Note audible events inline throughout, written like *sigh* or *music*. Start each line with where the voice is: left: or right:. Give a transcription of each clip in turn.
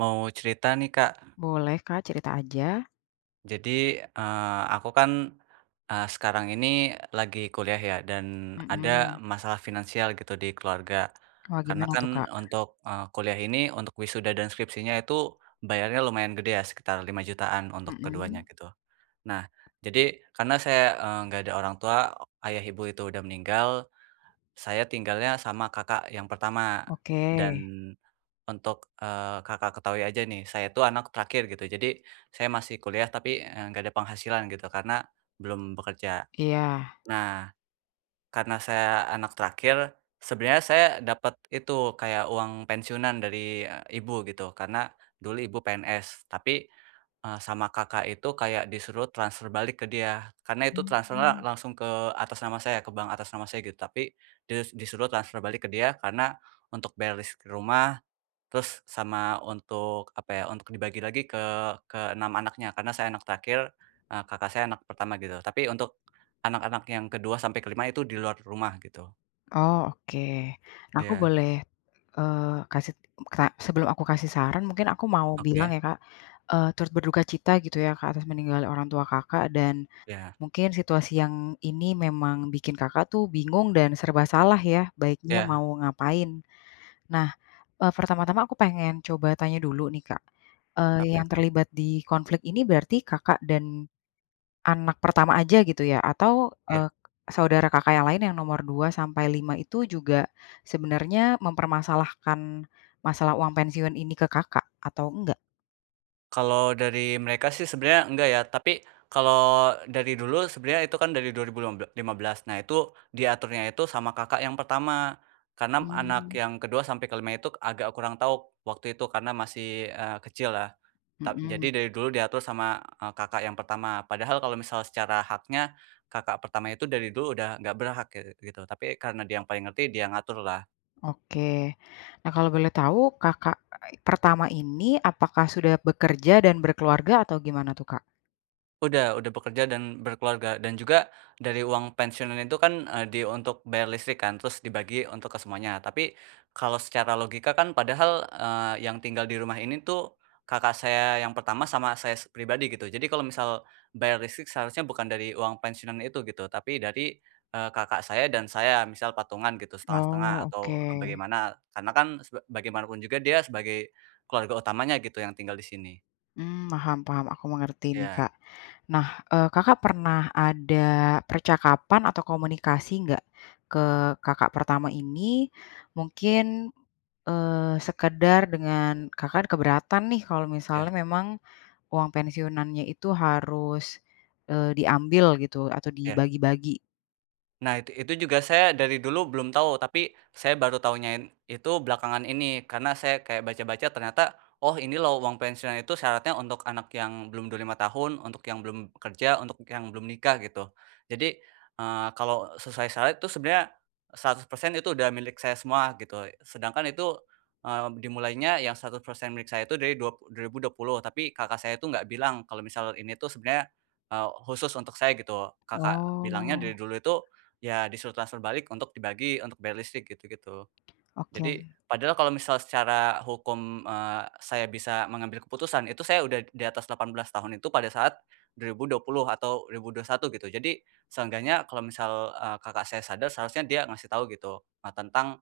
right: Mau cerita nih, Kak.
left: Boleh, Kak, cerita aja.
right: Jadi, eee, aku kan, eee, sekarang ini lagi kuliah ya dan
left: Mhm.
right: ada masalah finansial gitu di keluarga,
left: Oh,
right: karena
left: gimana tuh,
right: kan
left: Kak?
right: untuk, eee, kuliah ini, untuk wisuda dan skripsinya itu, bayarnya lumayan gede ya, sekitar lima jutaan untuk keduanya,
left: Mhm.
right: gitu. Nah, jadi karena saya, eee, nggak ada orang tua, o ayah, ibu, itu udah meninggal, saya tinggalnya sama kakak yang pertama,
left: Oke.
right: dan untuk, eee, Kakak ketahui aja nih, saya itu anak terakhir gitu, jadi saya masih kuliah tapi, eee, nggak ada penghasilan gitu, karena belum bekerja.
left: Iya.
right: Nah, karena saya anak terakhir, sebenarnya saya dapat itu, kayak uang pensiunan dari, eee, ibu gitu, karena dulu ibu PNS. Tapi, eee, sama kakak itu kayak disuruh transfer balik ke dia, karena itu transfernya
left: Hmm.
right: langsung ke atas nama saya, ke bank atas nama saya, gitu. Tapi dis disuruh transfer balik ke dia, karena untuk bayar listrik rumah, terus sama untuk apa ya, untuk dibagi lagi ke ke-6 anaknya karena saya anak terakhir, eee, kakak saya anak pertama gitu, tapi untuk anak-anak yang ke-2 sampai ke-5 itu di luar rumah, gitu.
left: Oh, oke. Nah aku
right: Iya.
left: boleh, eee, kasih m ta sebelum aku kasih saran mungkin aku mau bilang
right: Oke.
left: ya, Kak, eee, turut berduka cita gitu ya, Kak, atas meninggalnya orang tua Kakak, dan
right: Iya.
left: mungkin situasi yang ini memang bikin Kakak tuh bingung dan serba salah ya, baiknya
right: Iya.
left: mau ngapain. Nah, eee, pertama-tama aku pengen coba tanya dulu nih, Kak, eee,
right: Apa
left: yang
right: itu?
left: terlibat di konflik ini berarti Kakak dan anak pertama aja gitu ya? Atau,
right: Iya.
left: eee, saudara Kakak yang lain yang nomor 2 sampai 5 itu juga sebenarnya mempermasalahkan masalah uang pensiun ini ke Kakak atau enggak?
right: Kalau dari mereka sih, sebenarnya enggak ya, tapi kalau dari dulu sebenarnya itu kan dari dua ribu lima bel lima belas, nah itu diaturnya itu sama kakak yang pertama. Karena m anak
left: Hmm.
right: yang ke-2 sampai ke-5 itu agak kurang tahu waktu itu, karena masih, eee, kecil lah. Tap jadi
left: Mhm.
right: dari dulu diatur sama, eee, kakak yang pertama, padahal kalau misal secara haknya kakak pertama itu dari dulu udah nggak berhak ge gitu, tapi karena dia yang paling ngerti, dia yang ngatur lah.
left: Oke. Nah kalau boleh tau Kakak a ai pertama ini apakah sudah bekerja dan berkeluarga, atau gimana tuh, Kak?
right: Udah udah bekerja dan berkeluarga, dan juga dari uang pensiunan itu kan, eee, di untuk bayar listrik kan, terus dibagi untuk ke semuanya. Tapi kalau secara logika kan padahal, eee, yang tinggal di rumah ini tuh, kakak saya yang pertama sama saya s pribadi gitu. Jadi kalau misal bayar listrik seharusnya bukan dari uang pensiunan itu gitu, tapi dari, eee, kakak saya dan saya, misal patungan gitu 1/2 1/2
left: Oh,
right: atau e
left: oke.
right: bagaimana? Karena kan seb bagaimanapun juga dia sebagai keluarga utamanya gitu yang tinggal di sini.
left: Mmm, paham- paham, aku mengerti ini,
right: Iya.
left: Kak. Nah, eee, Kakak pernah ada percakapan atau komunikasi nggak ke kakak pertama ini? Mungkin, eee, sekedar dengan Kakak kan keberatan nih, kalau misalnya
right: Iya.
left: memang uang pensiunan nya itu harus, eee, diambil gitu atau
right: Iya.
left: dibagi-bagi.
right: Nah itu itu juga saya dari dulu belum tahu, tapi saya baru tahunya en itu belakangan ini, karena saya kayak baca-baca ternyata, oh ini loh uang pensiun itu syaratnya untuk anak yang belum 25 tahun, untuk yang belum kerja, untuk yang belum nikah gitu. Jadi, eee, kalau sesuai syarat itu sebenarnya 100% itu udah milik saya semua, gitu e sedangkan itu, eee, b dimulainya yang 100% milik saya itu dari dua p 2020, tapi kakak saya itu gak bilang kalau misal ini tuh sebenarnya, eee, khusus untuk saya, gitu. Kakak bilangnya dari
left: Oh.
right: dulu itu, ya disuruh transfer balik untuk dibagi, untuk bayar listrik, gitu gitu.
left: Oke.
right: Jadi padahal kalau misal secara hukum, eee, saya bisa mengambil keputusan, itu saya udah di di atas 18 tahun itu pada saat 2020 atau 2021 gitu. Jadi seenggaknya kalau misal, eee, kakak saya sadar, seharusnya dia ngasih tau gitu, e tentang,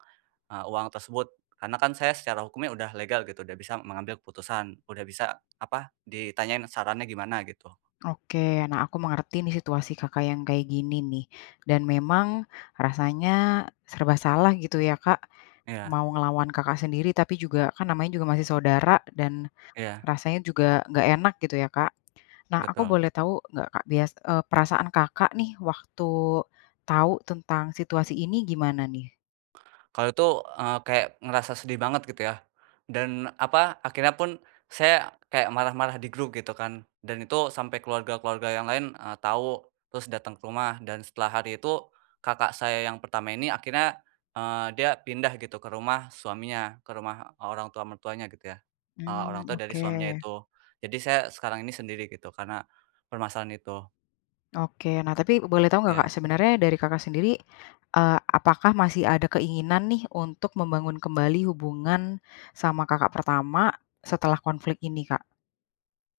right: eee, uang tersebut. Karena kan saya secara hukumnya udah legal gitu, udah bisa mengambil keputusan, udah bisa apa, ditanyain sarannya gimana, gitu.
left: Oke, nah aku mengerti nih situasi Kakak yang kayak gini nih, dan memang rasanya e serba salah gitu ya, Kak.
right: Iya.
left: Mau ngelawan kakak sendiri tapi juga, kan namanya juga masih saudara dan
right: Iya.
left: rasanya juga nggak enak gitu ya, Kak. Nah aku
right: Betul.
left: boleh tahu nggak, Kak, bias eee, perasaan Kakak nih waktu tau tentang situasi ini, gimana nih?
right: Kalau itu, eee, kayak ngerasa sedih banget gitu ya, dan apa? Akhirnya pun saya kayak marah-marah di grup gitu kan, dan itu sampai keluarga-keluarga yang lain, eee, tau, terus dateng ke rumah dan setelah hari itu, kakak saya yang pertama ini akhirnya, eee, dia pindah gitu ke rumah suaminya, ke rumah orang tua mertuanya gitu ya, eee, orang
left: Mmm,
right: tua dari suaminya
left: oke.
right: itu. Jadi saya sekarang ini sendiri gitu, karena permasalahan itu.
left: Oke, nah, tapi boleh tahu nggak
right: Iya.
left: Kak, sebenarnya dari Kakak sendiri, eee, apakah masih ada keinginan nih, untuk membangun kembali hubungan sama kakak pertama setelah konflik ini Kak?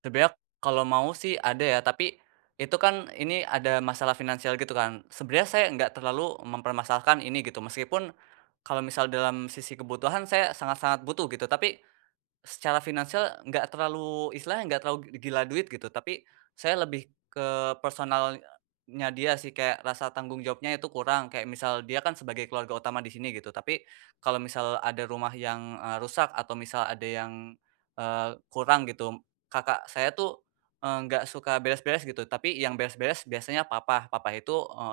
right: Sebenarnya, kalau mau sih, ada ya, tapi, itu kan, ini, ada masalah finansial, gitu kan. Sebenarnya, saya nggak terlalu mempermasalahkan ini, gitu. Meskipun, kalau misal dalam sisi kebutuhan, saya sangat-sangat butuh, gitu. Tapi, secara finansial nggak terlalu, istilahnya nggak terlalu gila duit, gitu. Tapi, saya lebih ke personalnya dia sih, kayak rasa tanggung jawabnya itu kurang, kayak misal, dia kan sebagai keluarga utama disini, gitu. Tapi, kalau misal ada rumah yang, eee, rusak, atau misal ada yang, eee, kurang, gitu, kakak saya tuh, enggak suka beres-beres gitu, tapi yang beres-beres biasanya papa, papa itu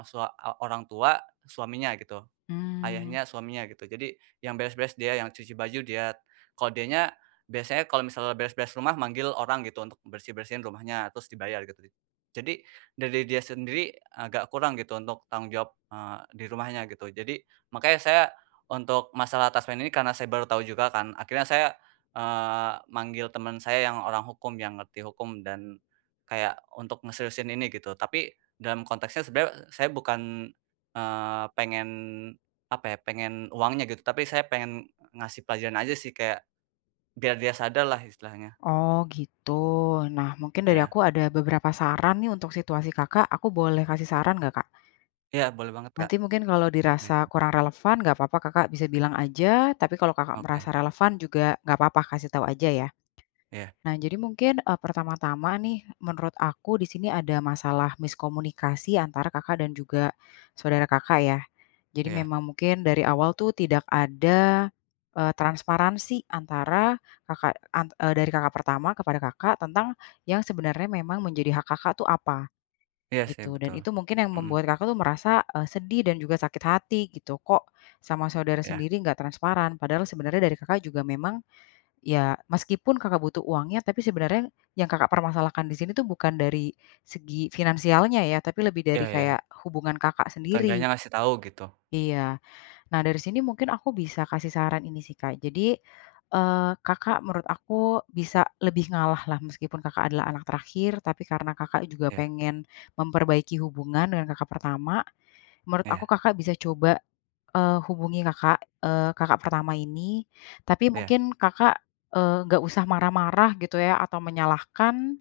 right: sua orang tua, suaminya, gitu,
left: Mmm.
right: ayahnya, suaminya, gitu. Jadi, yang beres-beres dia, yang cuci baju dia, kalau dianya, biasanya, kalau misalnya beres-beres rumah manggil orang, gitu, untuk bersih-bersih rumahnya terus dibayar, gitu. Jadi, dari dia sendiri agak kurang, gitu, untuk tanggung jawab, eee, dirumahnya, gitu. Jadi, makanya saya untuk masalah taspen ini, karena saya baru tahu juga kan, akhirnya saya, eee, manggil teman saya yang orang hukum, yang ngerti hukum, dan kayak, untuk ngeseriusin ini, gitu. Tapi, dalam konteksnya sebenarnya saya bukan, eee, pengen, apa ya, pengen uangnya gitu, tapi saya pengen ngasih pelajaran aja sih, kayak, biar dia sadar lah, istilahnya.
left: Oh, gitu? Nah, mungkin dari
right: Iya.
left: aku ada beberapa saran nih, untuk situasi Kakak, aku boleh kasih saran nggak, Kak?
right: Iya, boleh banget Kak.
left: Nanti mungkin kalau dirasa
right: *unintelligible*
left: kurang relevan nggak papa Kakak bisa bilang aja, tapi kalau Kakak
right: Oke.
left: merasa relevan juga nggak papa, kasih tahu aja ya.
right: Iya.
left: Nah, jadi mungkin, eee, pertama-tama nih, menurut aku di sini ada masalah miskomunikasi antara Kakak dan juga saudara Kakak ya. Jadi,
right: Iya.
left: memang mungkin dari awal tuh, tidak ada, eee, transparansi antara, Kakak, an eee, dari kakak pertama kepada Kakak tentang yang sebenarnya memang menjadi hak Kakak tuh, apa,
right: Iya sih,
left: gitu. Dan,
right: betul.
left: itu mungkin yang
right: Mhm.
left: membuat Kakak tuh, merasa, eee, sedih dan juga sakit hati, gitu, "Kok, sama saudara
right: Iya.
left: sendiri, nggak transparan?" padahal sebenarnya dari Kakak juga memang, ya, meskipun Kakak butuh uangnya, tapi sebenarnya yang Kakak permasalahan di sini tuh, bukan dari segi finansialnya ya, tapi lebih dari,
right: Iya iya.
left: kayak, hubungan Kakak sendiri.
right: Seenggaknya ngasih tahu, gitu.
left: Iya, nah dari sini mungkin aku bisa kasih saran ini sih, Kak. Jadi, eee, Kakak menurut aku bisa lebih ngalah lah, meskipun Kakak adalah anak terakhir, tapi karena Kakak juga
right: Iya.
left: pengen memperbaiki hubungan dengan kakak pertama, menurut aku
right: Iya.
left: Kakak bisa coba, eee, hubungi kakak, eee, kakak pertama ini, tapi
right: Iya.
left: mungkin Kakak, eee, nggak usah marah-marah, gitu ya, atau menyalahkan,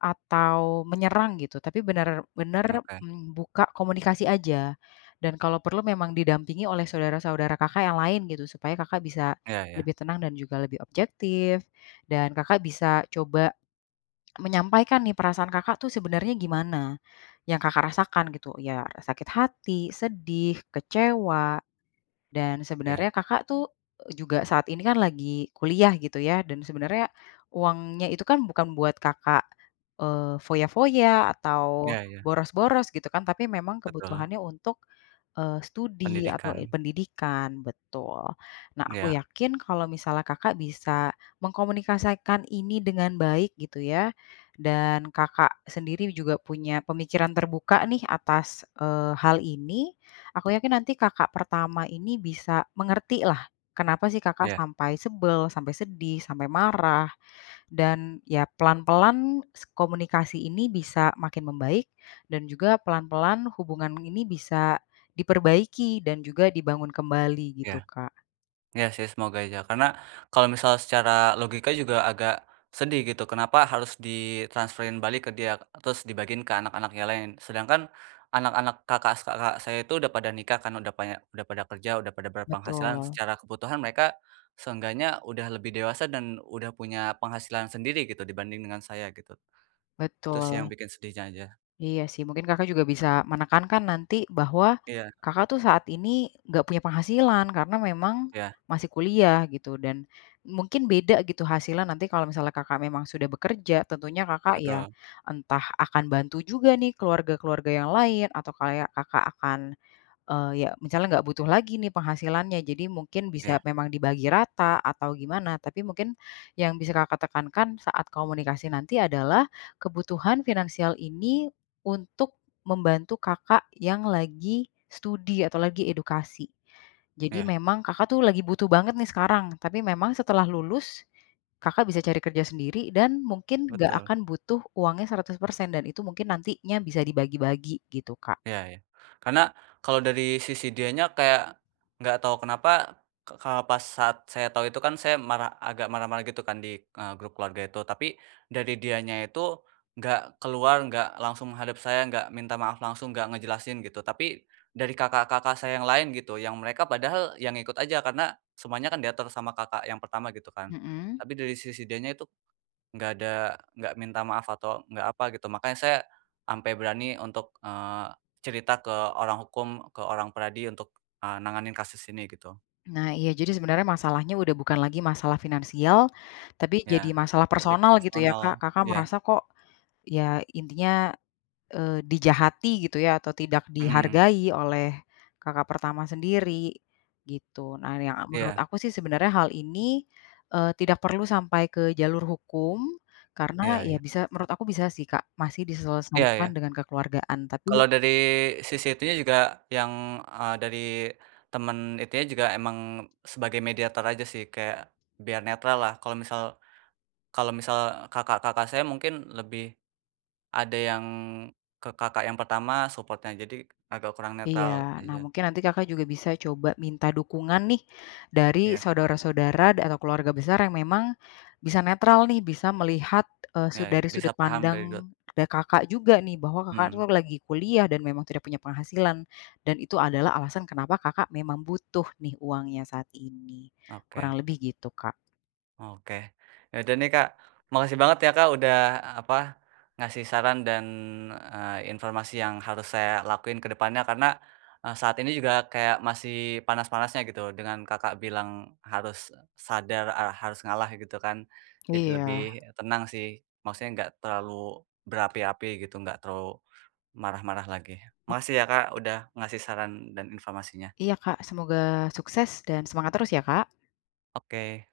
left: atau menyerang gitu, tapi benar-benar
right: Oke.
left: buka komunikasi aja. Dan, kalau perlu memang didampingi oleh saudara-saudara Kakak yang lain, gitu, supaya Kakak bisa
right: Iya iya.
left: lebih tenang, dan juga lebih objektif, dan Kakak bisa coba menyampaikan nih, perasaan Kakak tuh, sebenarnya gimana, yang Kakak rasakan, gitu. Ya sakit hati, sedih, kecewa, dan
right: Iya.
left: sebenarnya Kakak tuh, juga saat ini kan, lagi kuliah, gitu ya, dan sebenarnya uangnya itu kan, bukan buat Kakak, eee, foya-foya atau,
right: Iya iya.
left: boros-boros, gitu kan, tapi memang
right: Betul.
left: kebutuhannya untuk, eee, studi atau, eee,
right: Pendidikan.
left: pendidikan, betul. Nah, aku
right: Iya.
left: yakin kalau misalnya Kakak bisa mengkomunikasikan ini dengan baik, gitu ya, dan Kakak sendiri juga punya pemikiran terbuka nih, atas, eee, hal ini. Aku yakin nanti kakak pertama ini bisa mengerti lah, kenapa sih Kakak
right: Iya.
left: sampai sebel, sampai sedih, sampai marah, dan ya pelan-pelan, se komunikasi ini bisa makin membaik, dan juga pelan-pelan hubungan ini bisa, diperbaiki, dan juga, dibangun kembali,
right: Iya.
left: gitu Kak.
right: Iya sih, semoga aja. Karena, kalau misal secara logika juga agak sedih, gitu, kenapa harus ditransferin balik ke dia, terus, dibagiin ke anak-anak yang lain, sedangkan anak-anak kakak saya itu udah pada nikah kan, udah paya udah pada kerja, udah pada berpenghasilan,
left: Betul.
right: secara kebutuhan mereka, seenggaknya udah lebih dewasa, dan udah punya penghasilan sendiri, gitu, dibanding dengan saya, gitu. Itu sih, yang
left: Betul.
right: bikin sedihnya aja.
left: Iya sih, mungkin Kakak juga bisa menekankan nanti bahwa
right: Iya.
left: Kakak tuh, saat ini nggak punya penghasilan, karena memang
right: Iya.
left: masih kuliah, gitu, dan mungkin beda, gitu, hasilnya nanti kalau misalnya Kakak memang sudah bekerja, tentunya Kakak, ya,
right: Betul.
left: entah akan bantu juga nih, keluarga-keluarga yang lain, atau kayak Kakak akan, eee, ya, misalnya nggak butuh lagi nih, penghasilannya. Jadi, mungkin bisa
right: Iya.
left: memang dibagi rata, atau gimana, tapi mungkin yang bisa Kakak tekankan saat komunikasi nanti adalah, kebutuhan finansial ini untuk membantu Kakak yang lagi studi, atau lagi edukasi. Jadi,
right: Iya.
left: memang Kakak tuh, lagi butuh banget nih, sekarang, tapi memang setelah lulus, Kakak bisa cari kerja sendiri, dan mungkin nggak
right: Betul.
left: akan butuh uangnya 100% dan itu mungkin nantinya bisa dibagi-bagi, gitu Kak.
right: Iya iya. Karena, kalau dari sisi dianya, kayak, nggak tahu kenapa, ke pas saat saya tahu itu kan, saya marah agak marah-marah, gitu kan, di, eee, grup keluarga itu. Tapi, dari dianya itu nggak keluar, nggak langsung menghadap saya, nggak minta maaf langsung, nggak ngejelasin, gitu, tapi, dari kakak-kakak saya yang lain gitu, yang mereka padahal, ya, ngikut aja. Karena, semuanya kan, diatur sama kakak yang pertama, gitu kan.
left: Mhm?
right: Tapi dari sisi dianya itu, nggak ada nggak minta maaf, atau, nggak apa, gitu, makanya saya sampai berani untuk, eee, cerita ke orang hukum, ke orang PERADI, untuk nanganin kasus ini, gitu.
left: Nah iya, jadi sebenarnya masalahnya udah bukan lagi masalah finansial, tapi
right: Iya,
left: jadi masalah
right: lebih ke
left: personal, gitu ya,
right: personal,
left: Kak? Kakak
right: iya.
left: merasa, kok, ya intinya, eee, dijahati, gitu ya? Atau, tidak
right: Mhm.
left: dihargai oleh kakak pertama sendiri, gitu. Nah, yang menurut
right: Iya.
left: aku sih, sebenarnya hal ini, eee, tidak perlu sampai ke jalur hukum, karena,
right: Iya
left: ya,
right: iya.
left: bisa menurut aku bisa sih Kak, masih
right: Iya
left: diselesaikan
right: iya.
left: dengan kekeluargaan. Tapi
right: Kalau dari sisi itunya juga, yang, eee, dari temen, itunya juga emang sebagai mediator aja sih, kayak, biar netral lah, kalau misal kalau misal, kakak-kakak saya mungkin lebih, ada yang ke kakak yang pertama support-nya. Jadi, agak kurang netral
left: Iya. Nah,
right: aja.
left: mungkin nanti Kakak juga bisa coba minta dukungan nih, dari
right: Iya.
left: saudara-saudara atau keluarga besar yang memang bisa netral nih, bisa melihat, eee,
right: Iya
left: su
right: iya,
left: dari
right: bisa
left: sudut
right: paham dari dulu.
left: pandang, da Kakak juga nih, bahwa Kakak itu
right: Hmm.
left: lagi kuliah, dan memang tidak punya penghasilan, dan itu adalah alasan kenapa Kakak memang butuh nih, uangnya, saat ini. Kurang
right: Oke.
left: lebih, gitu Kak.
right: Oke. Ya udah nih Kak, makasih banget ya, Kak, udah, apa, ngasih saran dan, eee, informasi yang harus saya lakuin kedepannya. Karena, eee, saat ini juga, kayak, masih panas-panasnya, gitu, dengan Kakak bilang, "Harus sadar, ere harus ngalah." gitu kan. Jadi lebih
left: Iya.
right: tenang sih, maksudnya, nggak terlalu berapi-api, gitu, nggak terlalu marah-marah lagi. Makasih ya Kak,
left: *unintelligible*
right: udah ngasih saran dan informasinya.
left: Iya Kak, semoga sukses dan semangat terus, ya, Kak.
right: Oke.